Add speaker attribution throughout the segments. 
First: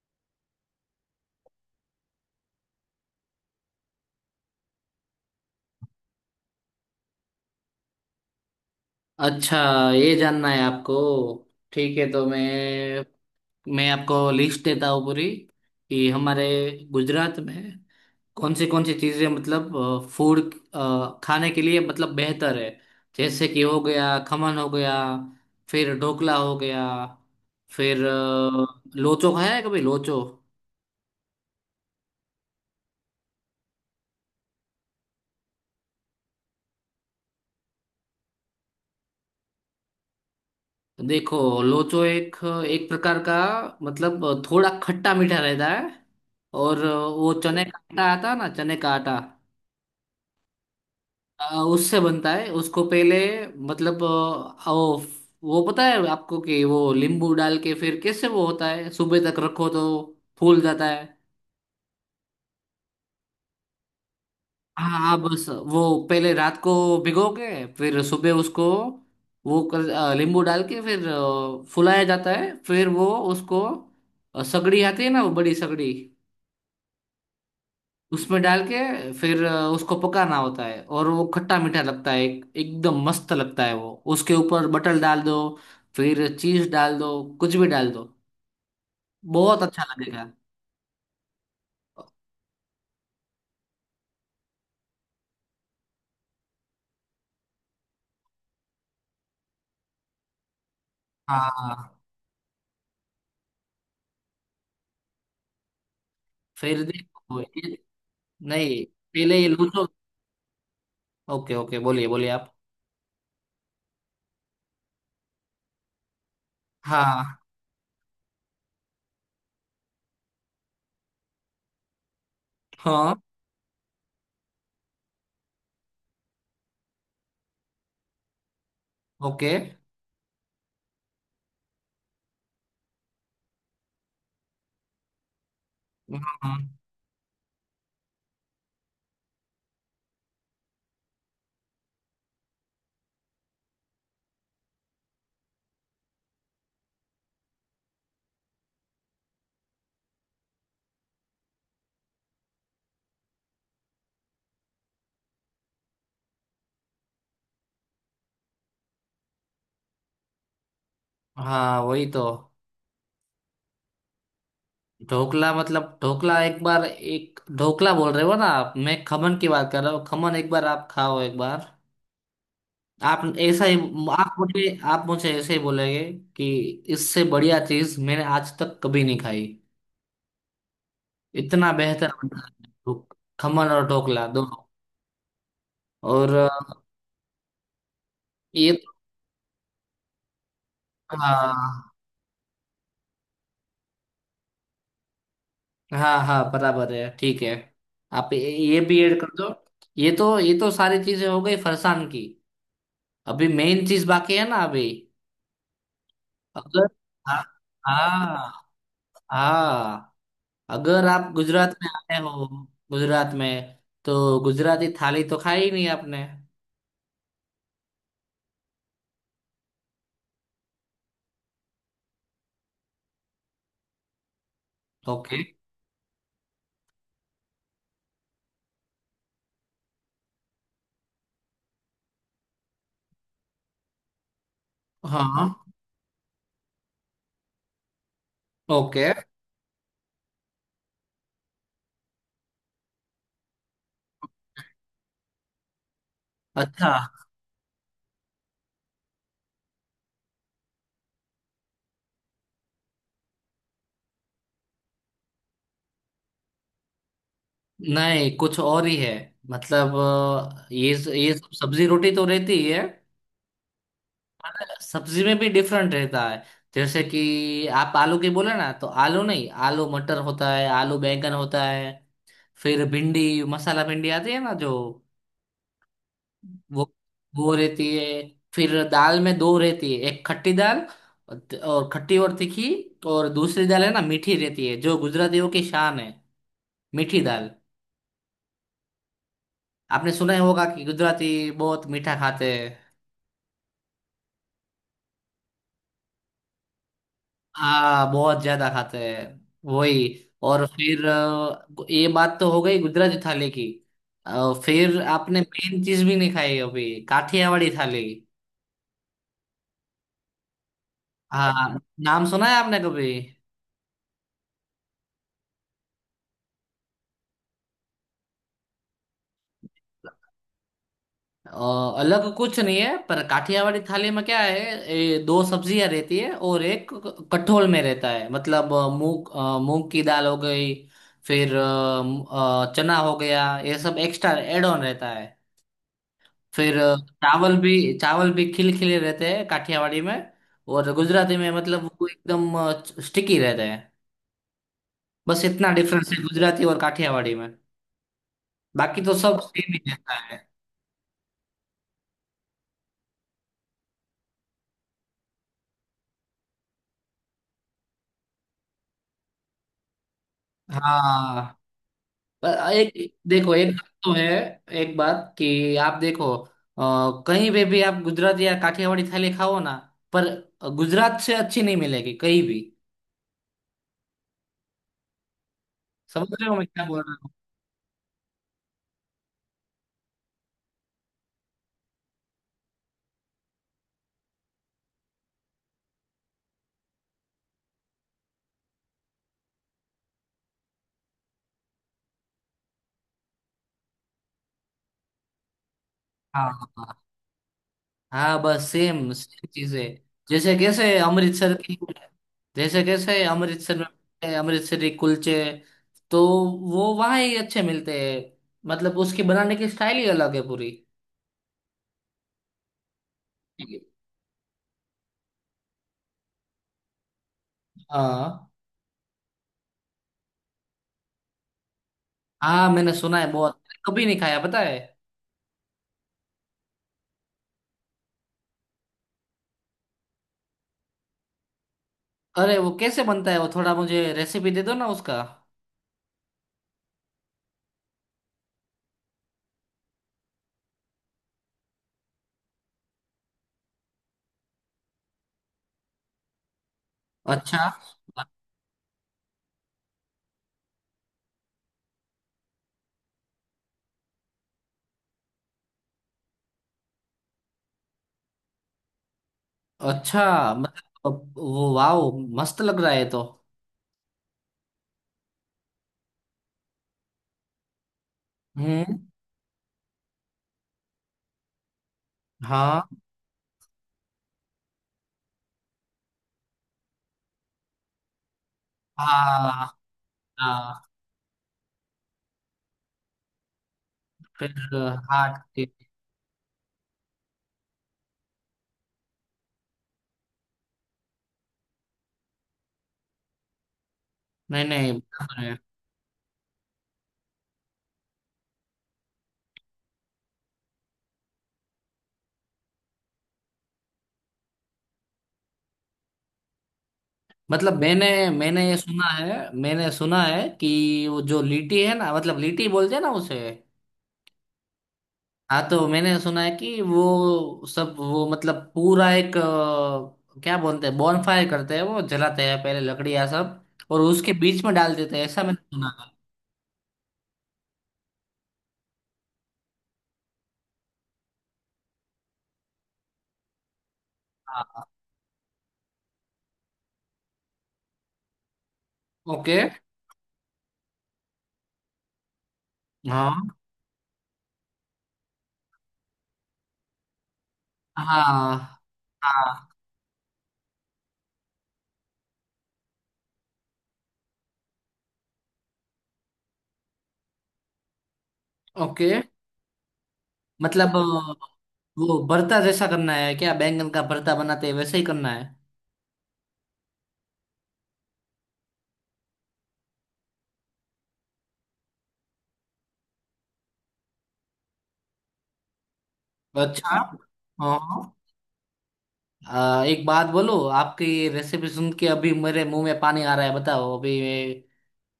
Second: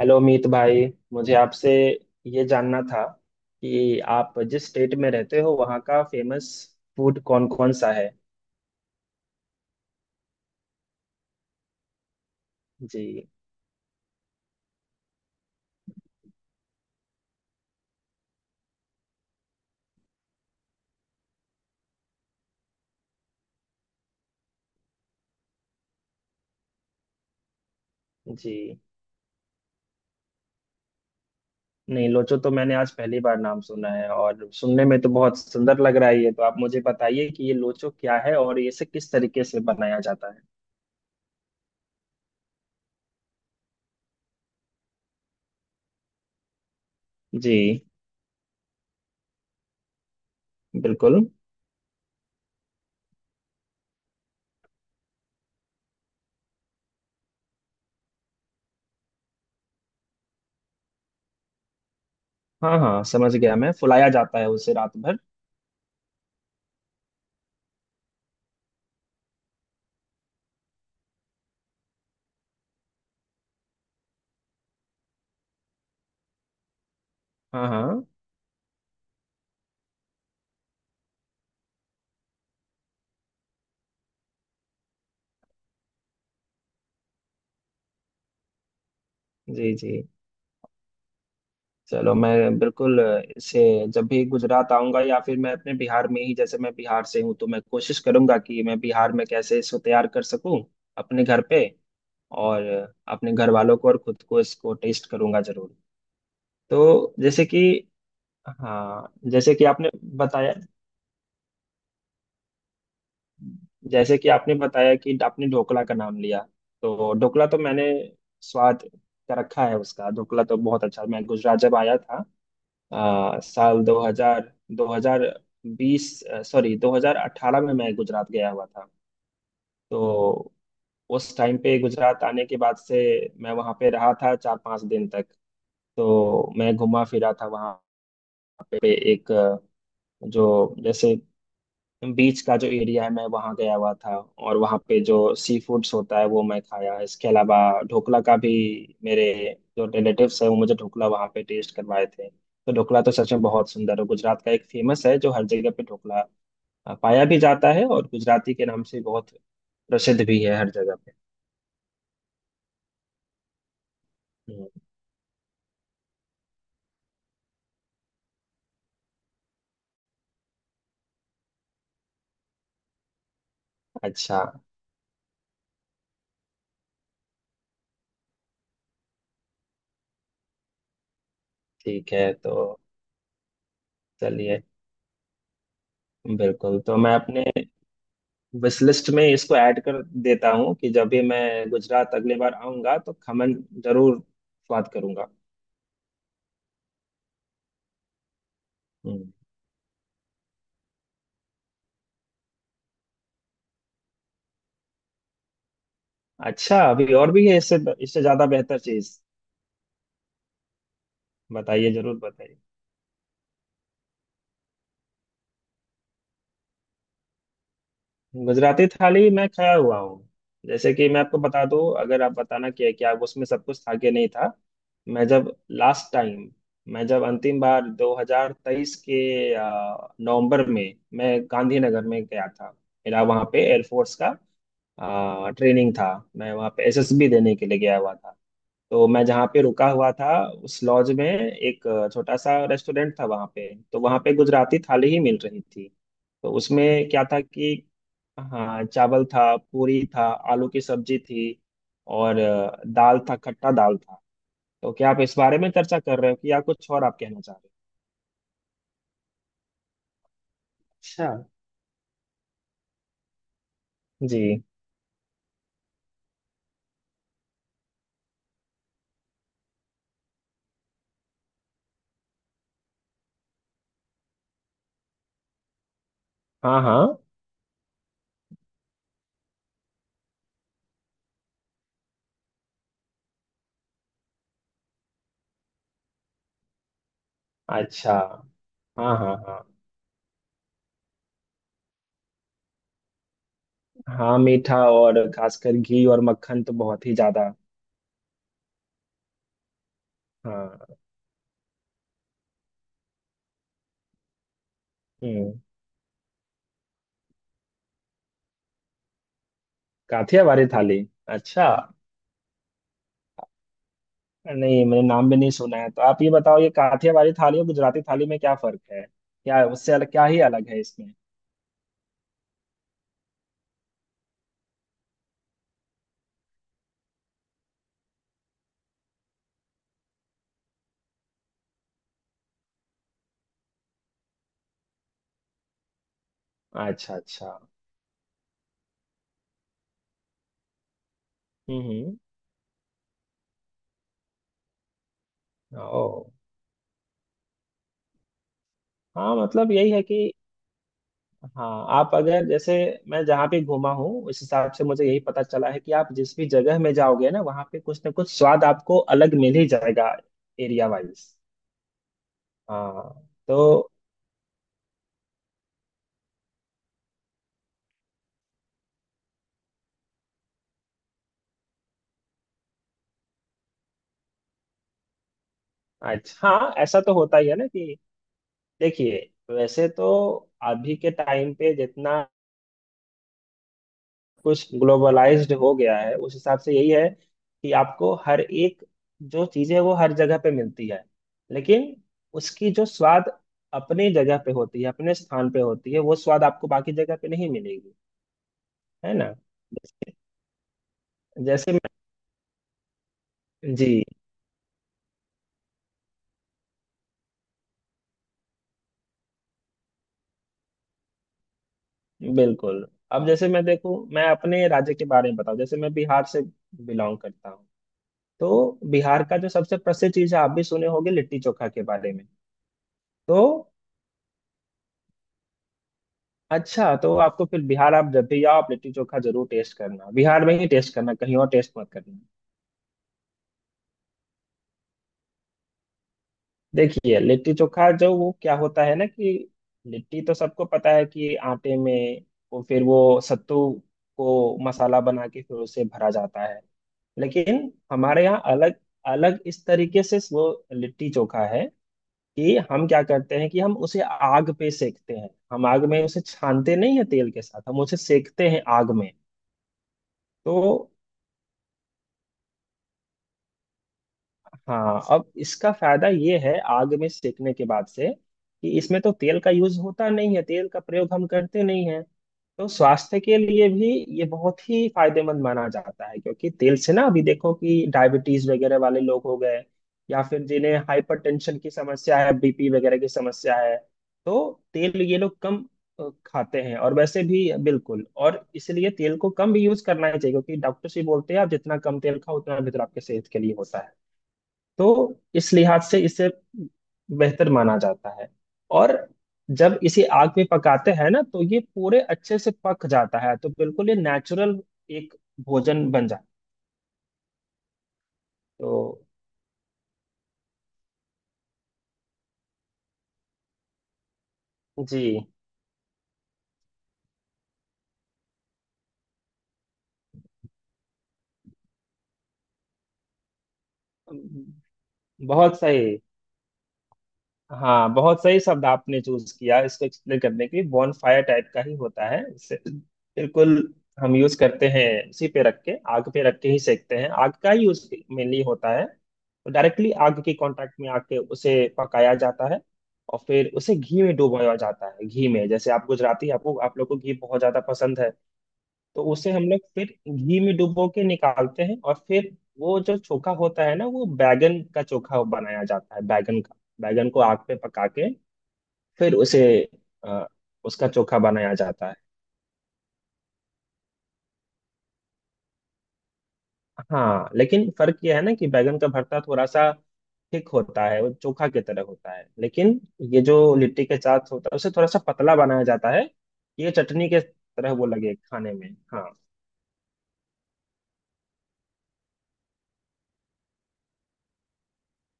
Speaker 1: Hello Meet भाई। मुझे आपसे ये जानना था कि आप जिस स्टेट में रहते हो वहाँ का फेमस फूड कौन कौन सा है।
Speaker 2: अच्छा, ये जानना है आपको। ठीक है, तो मैं
Speaker 1: जी
Speaker 2: मैं आपको लिस्ट देता हूँ पूरी कि हमारे गुजरात में कौन सी चीज़ें मतलब फूड खाने के लिए मतलब बेहतर है। जैसे कि हो गया खमन, हो गया फिर ढोकला, हो गया फिर
Speaker 1: जी,
Speaker 2: लोचो। खाया है कभी लोचो?
Speaker 1: नहीं, लोचो तो मैंने आज पहली बार नाम सुना है और सुनने में तो बहुत सुंदर लग रहा है। ये तो आप मुझे बताइए कि ये लोचो क्या है और इसे किस तरीके से बनाया जाता है।
Speaker 2: देखो, लोचो एक एक प्रकार का, मतलब थोड़ा खट्टा मीठा रहता है। और वो
Speaker 1: जी।
Speaker 2: चने का आटा आता है ना, चने का आटा।
Speaker 1: बिल्कुल।
Speaker 2: उससे बनता है, उसको पहले मतलब वो पता है आपको, कि वो नींबू डाल के फिर कैसे वो होता है, सुबह तक रखो तो फूल जाता है।
Speaker 1: हाँ हाँ, समझ गया मैं। फुलाया जाता है उसे रात
Speaker 2: हाँ, हाँ,
Speaker 1: भर।
Speaker 2: बस। वो पहले रात को भिगो के फिर सुबह उसको वो कर नींबू डाल के फिर फुलाया जाता है। फिर वो उसको सगड़ी आती है ना, वो बड़ी सगड़ी
Speaker 1: हाँ हाँ।
Speaker 2: उसमें डाल के फिर उसको पकाना होता है। और वो खट्टा मीठा लगता है, एकदम मस्त लगता है। वो उसके ऊपर बटर डाल दो, फिर चीज डाल दो, कुछ भी डाल दो, बहुत
Speaker 1: जी
Speaker 2: अच्छा
Speaker 1: जी।
Speaker 2: लगेगा।
Speaker 1: चलो, मैं बिल्कुल इसे, जब भी गुजरात आऊंगा या फिर मैं अपने बिहार में ही, जैसे मैं बिहार से हूँ, तो मैं कोशिश करूंगा कि मैं बिहार में कैसे इसको तैयार कर सकूं, अपने घर पे।
Speaker 2: हाँ,
Speaker 1: और अपने घर वालों को और खुद को इसको टेस्ट करूंगा जरूर।
Speaker 2: फिर
Speaker 1: तो
Speaker 2: देखो
Speaker 1: जैसे कि,
Speaker 2: नहीं,
Speaker 1: हाँ,
Speaker 2: पहले ये लूचो।
Speaker 1: बताया
Speaker 2: ओके, ओके, बोलिए, बोलिए आप।
Speaker 1: जैसे कि आपने बताया कि आपने ढोकला का नाम लिया। तो
Speaker 2: हाँ,
Speaker 1: ढोकला तो मैंने स्वाद का रखा है उसका। ढोकला तो बहुत अच्छा। मैं गुजरात जब आया था
Speaker 2: हाँ,
Speaker 1: साल 2000, 2020, सॉरी, 2018 में मैं गुजरात गया हुआ था।
Speaker 2: ओके।
Speaker 1: तो उस टाइम पे गुजरात आने के बाद से मैं वहाँ पे रहा था 4-5 दिन तक। तो
Speaker 2: हाँ,
Speaker 1: मैं घुमा फिरा था वहाँ पे। एक जो जैसे बीच का जो एरिया है, मैं वहाँ गया हुआ था और वहाँ पे जो सी फूड्स होता है वो मैं खाया। इसके अलावा ढोकला का भी, मेरे जो रिलेटिव्स है वो मुझे ढोकला वहाँ पे टेस्ट करवाए थे। तो ढोकला तो सच में बहुत सुंदर है। गुजरात का एक फेमस है जो हर जगह पे ढोकला पाया भी जाता है और गुजराती के नाम से बहुत प्रसिद्ध भी है हर जगह पे।
Speaker 2: हाँ, वही तो।
Speaker 1: हम्म।
Speaker 2: ढोकला, मतलब ढोकला एक बार, एक ढोकला बोल रहे हो ना आप, मैं खमन की बात कर रहा हूँ। खमन एक बार आप खाओ, एक बार। आप ऐसा ही आप
Speaker 1: अच्छा।
Speaker 2: मुझे आप मुझे ऐसे ही बोलेंगे कि इससे बढ़िया चीज मैंने आज तक कभी नहीं खाई। इतना बेहतर
Speaker 1: ठीक है।
Speaker 2: बनता
Speaker 1: तो
Speaker 2: है खमन और ढोकला
Speaker 1: चलिए,
Speaker 2: दोनों। और
Speaker 1: बिल्कुल, तो मैं अपने
Speaker 2: ये
Speaker 1: विश
Speaker 2: तो।
Speaker 1: लिस्ट में इसको ऐड कर देता हूँ कि जब भी मैं
Speaker 2: हाँ,
Speaker 1: गुजरात अगली बार आऊंगा तो खमन जरूर स्वाद करूंगा।
Speaker 2: हाँ, हाँ, बराबर है, ठीक है। आप ये भी ऐड कर
Speaker 1: हम्म।
Speaker 2: दो। ये तो सारी चीजें हो गई फरसान की। अभी मेन चीज बाकी है ना, अभी।
Speaker 1: अच्छा,
Speaker 2: अगर,
Speaker 1: अभी और
Speaker 2: हाँ,
Speaker 1: भी है इससे? इससे ज्यादा
Speaker 2: हाँ,
Speaker 1: बेहतर चीज
Speaker 2: हाँ, अगर आप गुजरात में
Speaker 1: बताइए, जरूर
Speaker 2: आए हो,
Speaker 1: बताइए।
Speaker 2: गुजरात में तो गुजराती थाली तो खाई ही नहीं आपने।
Speaker 1: गुजराती थाली मैं खाया हुआ हूँ। जैसे कि मैं आपको बता दूं, अगर आप बताना कि है कि आप उसमें सब कुछ था कि नहीं था। मैं
Speaker 2: ओके।
Speaker 1: जब लास्ट टाइम मैं जब अंतिम बार 2023 के नवंबर में मैं गांधीनगर में गया था। मेरा वहाँ पे एयरफोर्स का
Speaker 2: हाँ,
Speaker 1: ट्रेनिंग था। मैं वहाँ पे एसएसबी देने के लिए गया हुआ था। तो
Speaker 2: ओके।
Speaker 1: मैं जहाँ पे रुका हुआ था, उस लॉज में एक छोटा सा रेस्टोरेंट था वहाँ पे। तो वहाँ पे गुजराती थाली ही मिल रही थी। तो
Speaker 2: अच्छा,
Speaker 1: उसमें क्या था कि, हाँ, चावल था, पूरी था, आलू की सब्जी थी, और दाल था, खट्टा दाल था। तो क्या आप इस बारे में चर्चा कर रहे हो, कि या कुछ और आप कहना चाह रहे हो?
Speaker 2: नहीं कुछ और ही है, मतलब अ, ये
Speaker 1: अच्छा।
Speaker 2: ये सब सब्जी रोटी तो रहती ही है।
Speaker 1: जी।
Speaker 2: पर सब्जी में भी डिफरेंट रहता है। जैसे कि आप आलू की बोले ना, तो आलू नहीं, आलू मटर होता है, आलू बैंगन होता है। फिर भिंडी, मसाला भिंडी आती है ना जो,
Speaker 1: हाँ
Speaker 2: वो
Speaker 1: हाँ।
Speaker 2: वो रहती है। फिर दाल में दो रहती है, एक खट्टी दाल, और खट्टी और तीखी, और दूसरी दाल है ना, मीठी रहती है, जो गुजरातियों की शान है, मीठी दाल।
Speaker 1: अच्छा। हाँ हाँ हाँ।
Speaker 2: आपने सुना ही होगा कि गुजराती बहुत मीठा खाते हैं।
Speaker 1: हाँ, मीठा और खासकर घी और मक्खन तो बहुत ही ज्यादा।
Speaker 2: हाँ, बहुत ज्यादा खाते हैं, वही। और
Speaker 1: हाँ।
Speaker 2: फिर ये बात तो हो गई गुजराती थाली की। फिर आपने
Speaker 1: हम्म।
Speaker 2: मेन चीज भी नहीं खाई अभी, काठियावाड़ी थाली।
Speaker 1: काठियावाड़ी थाली। अच्छा,
Speaker 2: हाँ। नाम सुना है आपने कभी?
Speaker 1: नहीं, मैंने नाम भी नहीं सुना है। तो आप ये बताओ, ये काठियावाड़ी थाली और गुजराती थाली में क्या फर्क है? क्या उससे अलग, क्या ही अलग है इसमें?
Speaker 2: अ, अलग कुछ नहीं है, पर काठियावाड़ी थाली में क्या है, दो सब्जियां रहती है और एक कठोल में रहता है, मतलब मूंग की दाल हो गई। फिर चना हो गया, ये सब एक्स्ट्रा एड ऑन रहता है। फिर
Speaker 1: अच्छा अच्छा।
Speaker 2: चावल भी चावल भी खिलखिले रहते हैं काठियावाड़ी में। और गुजराती में मतलब वो
Speaker 1: हम्म।
Speaker 2: एकदम स्टिकी रहते हैं। बस इतना
Speaker 1: ओ।
Speaker 2: डिफरेंस है गुजराती और काठियावाड़ी में। बाकी तो
Speaker 1: हाँ,
Speaker 2: सब सेम
Speaker 1: मतलब
Speaker 2: ही
Speaker 1: यही है
Speaker 2: रहता
Speaker 1: कि,
Speaker 2: है।
Speaker 1: हाँ, आप अगर, जैसे मैं जहाँ पे घूमा हूँ उस हिसाब से मुझे यही पता चला है कि आप जिस भी जगह में जाओगे ना वहाँ पे कुछ ना कुछ स्वाद आपको अलग मिल ही जाएगा। Area wise.
Speaker 2: हाँ, पर
Speaker 1: हाँ
Speaker 2: एक, देखो, एक बात
Speaker 1: तो,
Speaker 2: तो है, एक बात कि आप देखो कहीं पे भी आप गुजराती या काठियावाड़ी थाली खाओ ना, पर गुजरात से अच्छी नहीं मिलेगी कहीं भी। समझ रहे
Speaker 1: अच्छा,
Speaker 2: हो मैं
Speaker 1: हाँ,
Speaker 2: क्या बोल
Speaker 1: ऐसा तो
Speaker 2: रहा हूँ?
Speaker 1: होता ही है ना कि, देखिए, वैसे तो अभी के टाइम पे जितना कुछ ग्लोबलाइज्ड हो गया है उस हिसाब से यही है कि आपको हर एक जो चीज़ है वो हर जगह पे मिलती है। लेकिन उसकी जो स्वाद अपनी जगह पे होती है, अपने स्थान पे होती है, वो स्वाद
Speaker 2: हाँ,
Speaker 1: आपको
Speaker 2: हाँ,
Speaker 1: बाकी जगह पे नहीं मिलेगी।
Speaker 2: हाँ, बस सेम
Speaker 1: है ना?
Speaker 2: सेम चीजें। जैसे कैसे अमृतसर
Speaker 1: जैसे
Speaker 2: की
Speaker 1: मैं,
Speaker 2: जैसे कैसे अमृतसर
Speaker 1: जी,
Speaker 2: में अमृतसरी कुलचे, तो वो वहाँ ही अच्छे मिलते हैं, मतलब उसकी बनाने की स्टाइल ही अलग है पूरी।
Speaker 1: बिल्कुल, अब जैसे मैं देखूं, मैं अपने राज्य के बारे में बताऊं, जैसे मैं बिहार से बिलोंग करता हूँ।
Speaker 2: हाँ,
Speaker 1: तो बिहार का जो सबसे प्रसिद्ध चीज है, आप भी सुने होंगे, लिट्टी चोखा के बारे में।
Speaker 2: हाँ, मैंने सुना है
Speaker 1: तो,
Speaker 2: बहुत, कभी नहीं खाया पता है।
Speaker 1: अच्छा, तो आपको फिर बिहार, आप जब भी आओ, आप लिट्टी चोखा जरूर टेस्ट करना। बिहार में ही टेस्ट करना, कहीं और टेस्ट मत करना।
Speaker 2: अरे वो कैसे बनता है, वो थोड़ा मुझे रेसिपी दे दो ना उसका।
Speaker 1: देखिए, लिट्टी चोखा जो, वो क्या होता है ना कि, लिट्टी तो सबको पता है कि आटे में वो, फिर वो सत्तू को मसाला बना के फिर उसे भरा जाता है।
Speaker 2: अच्छा,
Speaker 1: लेकिन हमारे यहाँ अलग अलग इस तरीके से वो लिट्टी चोखा है कि हम क्या करते हैं कि हम उसे आग पे सेकते हैं। हम आग में उसे छानते नहीं है तेल के साथ, हम उसे सेकते हैं आग में।
Speaker 2: अच्छा,
Speaker 1: तो,
Speaker 2: मतलब वो, वाओ, मस्त लग रहा है तो।
Speaker 1: हाँ, अब इसका फायदा ये है आग में सेकने के बाद से कि
Speaker 2: हम्म।
Speaker 1: इसमें तो तेल का यूज होता नहीं है, तेल का प्रयोग हम करते नहीं है। तो
Speaker 2: हाँ,
Speaker 1: स्वास्थ्य के लिए भी ये बहुत ही फायदेमंद माना जाता है क्योंकि तेल से ना, अभी देखो कि डायबिटीज वगैरह वाले लोग हो
Speaker 2: हाँ,
Speaker 1: गए या फिर जिन्हें
Speaker 2: हाँ।
Speaker 1: हाइपरटेंशन की समस्या है, बीपी वगैरह की समस्या है, तो
Speaker 2: फिर
Speaker 1: तेल ये
Speaker 2: हाँ।
Speaker 1: लोग कम
Speaker 2: ठीक।
Speaker 1: खाते हैं। और वैसे भी बिल्कुल, और इसलिए तेल को कम भी यूज करना ही चाहिए क्योंकि डॉक्टर से बोलते हैं, आप जितना कम तेल खाओ उतना बेहतर आपके सेहत के लिए होता है।
Speaker 2: नहीं, नहीं,
Speaker 1: तो
Speaker 2: बराबर
Speaker 1: इस
Speaker 2: है।
Speaker 1: लिहाज से इसे बेहतर माना जाता है। और जब इसे आग में पकाते हैं ना तो ये पूरे अच्छे से पक जाता है, तो बिल्कुल ये नेचुरल एक भोजन बन जाता है।
Speaker 2: मतलब मैंने मैंने
Speaker 1: तो,
Speaker 2: ये सुना है, मैंने सुना है कि वो जो लीटी है ना, मतलब लीटी बोलते हैं ना उसे।
Speaker 1: जी,
Speaker 2: हाँ, तो मैंने सुना है कि वो सब, वो मतलब पूरा एक क्या बोलते हैं, बॉनफायर करते हैं, वो जलाते हैं पहले लकड़ियाँ सब। और उसके बीच में डाल देते हैं, ऐसा
Speaker 1: बहुत
Speaker 2: मैंने सुना
Speaker 1: सही।
Speaker 2: था।
Speaker 1: हाँ, बहुत सही शब्द आपने चूज किया इसको एक्सप्लेन करने के लिए। बॉन फायर टाइप का ही होता है इसे, बिल्कुल हम यूज करते
Speaker 2: हाँ,
Speaker 1: हैं। उसी पे रख के, आग पे रख के ही सेकते हैं। आग का ही यूज मेनली होता है, तो
Speaker 2: ओके।
Speaker 1: डायरेक्टली आग के कांटेक्ट में आके उसे पकाया जाता है। और फिर
Speaker 2: हाँ,
Speaker 1: उसे घी में डुबोया जाता है। घी में, जैसे आप गुजराती हैं, आपको आप लोग को घी बहुत ज्यादा पसंद है,
Speaker 2: हाँ,
Speaker 1: तो उसे हम लोग
Speaker 2: हाँ,
Speaker 1: फिर घी में डुबो के निकालते हैं। और फिर वो जो चोखा होता है ना, वो बैगन का चोखा बनाया जाता है। बैगन का, बैगन को आग पे पका के,
Speaker 2: ओके।
Speaker 1: फिर अ, उसका
Speaker 2: मतलब
Speaker 1: चोखा बनाया जाता है।
Speaker 2: वो भरता जैसा करना है क्या, बैंगन का भरता बनाते हैं वैसे ही करना है?
Speaker 1: हाँ, लेकिन फर्क यह है ना कि बैगन का भरता थोड़ा सा थिक होता है, वो चोखा की तरह होता है। लेकिन ये जो लिट्टी के साथ होता है, उसे थोड़ा सा पतला बनाया जाता है, ये
Speaker 2: अच्छा,
Speaker 1: चटनी के तरह
Speaker 2: हाँ।
Speaker 1: वो लगे खाने में। हाँ।
Speaker 2: एक बात बोलो, आपकी रेसिपी सुन के अभी मेरे मुंह में पानी आ रहा है, बताओ अभी।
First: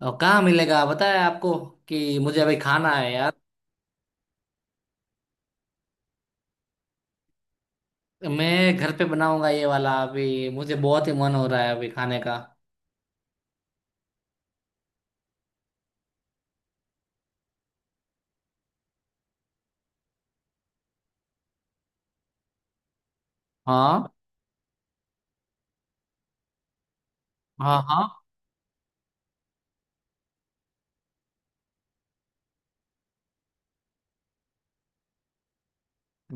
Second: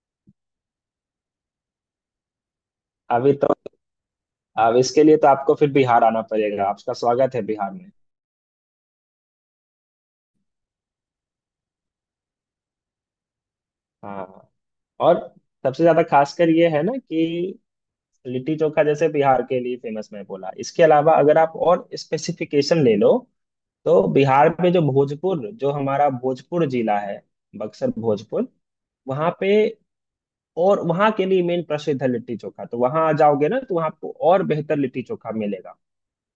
Speaker 2: और कहाँ मिलेगा पता है आपको, कि मुझे अभी खाना है
Speaker 1: अभी
Speaker 2: यार।
Speaker 1: तो, अब इसके लिए तो आपको फिर बिहार आना पड़ेगा। आपका स्वागत है बिहार में।
Speaker 2: मैं घर पे बनाऊंगा ये वाला, अभी मुझे बहुत ही मन हो रहा है अभी खाने का।
Speaker 1: हाँ। और सबसे ज्यादा खासकर ये है ना कि लिट्टी चोखा जैसे बिहार के लिए फेमस मैं बोला, इसके अलावा अगर आप और स्पेसिफिकेशन ले लो, तो
Speaker 2: हाँ,
Speaker 1: बिहार में जो भोजपुर, जो हमारा भोजपुर जिला है,
Speaker 2: हाँ,
Speaker 1: बक्सर,
Speaker 2: हाँ।
Speaker 1: भोजपुर, वहाँ पे, और वहाँ के लिए मेन प्रसिद्ध है लिट्टी चोखा। तो वहाँ आ जाओगे ना तो वहाँ आपको और बेहतर लिट्टी चोखा मिलेगा,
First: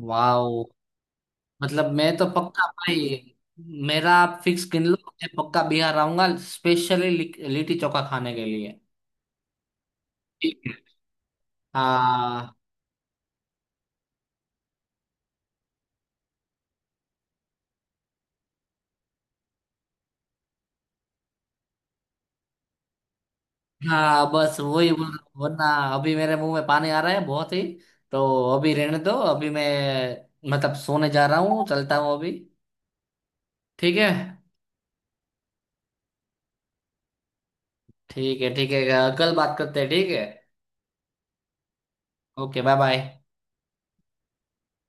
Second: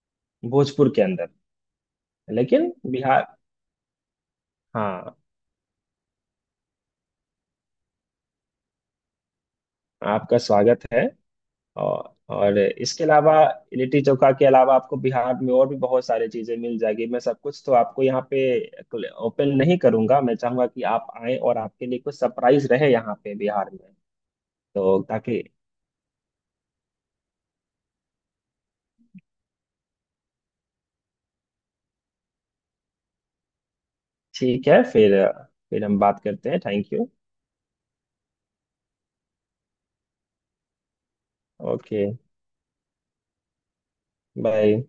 Speaker 2: वाओ।
Speaker 1: भोजपुर के अंदर।
Speaker 2: मतलब मैं तो पक्का
Speaker 1: लेकिन बिहार,
Speaker 2: भाई, मेरा आप फिक्स गिन लो,
Speaker 1: हाँ,
Speaker 2: मैं पक्का बिहार आऊंगा, स्पेशली लिट्टी चोखा खाने के लिए।
Speaker 1: आपका
Speaker 2: ठीक है।
Speaker 1: स्वागत है। और
Speaker 2: हाँ,
Speaker 1: और इसके अलावा, लिट्टी चोखा के अलावा आपको बिहार में और भी बहुत सारी चीजें मिल जाएगी। मैं सब कुछ तो आपको यहाँ पे ओपन नहीं करूंगा। मैं चाहूंगा कि आप आए और आपके लिए कुछ सरप्राइज रहे यहाँ पे बिहार में।
Speaker 2: हाँ, बस वही
Speaker 1: तो,
Speaker 2: बोल रहा हूँ,
Speaker 1: ताकि,
Speaker 2: वरना अभी मेरे मुंह में पानी आ रहा है बहुत ही, तो अभी रहने दो। अभी मैं मतलब सोने जा रहा हूँ, चलता हूँ अभी। ठीक है,
Speaker 1: ठीक है। फिर हम बात करते हैं। Thank you.
Speaker 2: ठीक है। ठीक है, कल बात करते हैं, ठीक है।
Speaker 1: Okay.
Speaker 2: Okay. Bye, bye.
Speaker 1: Bye.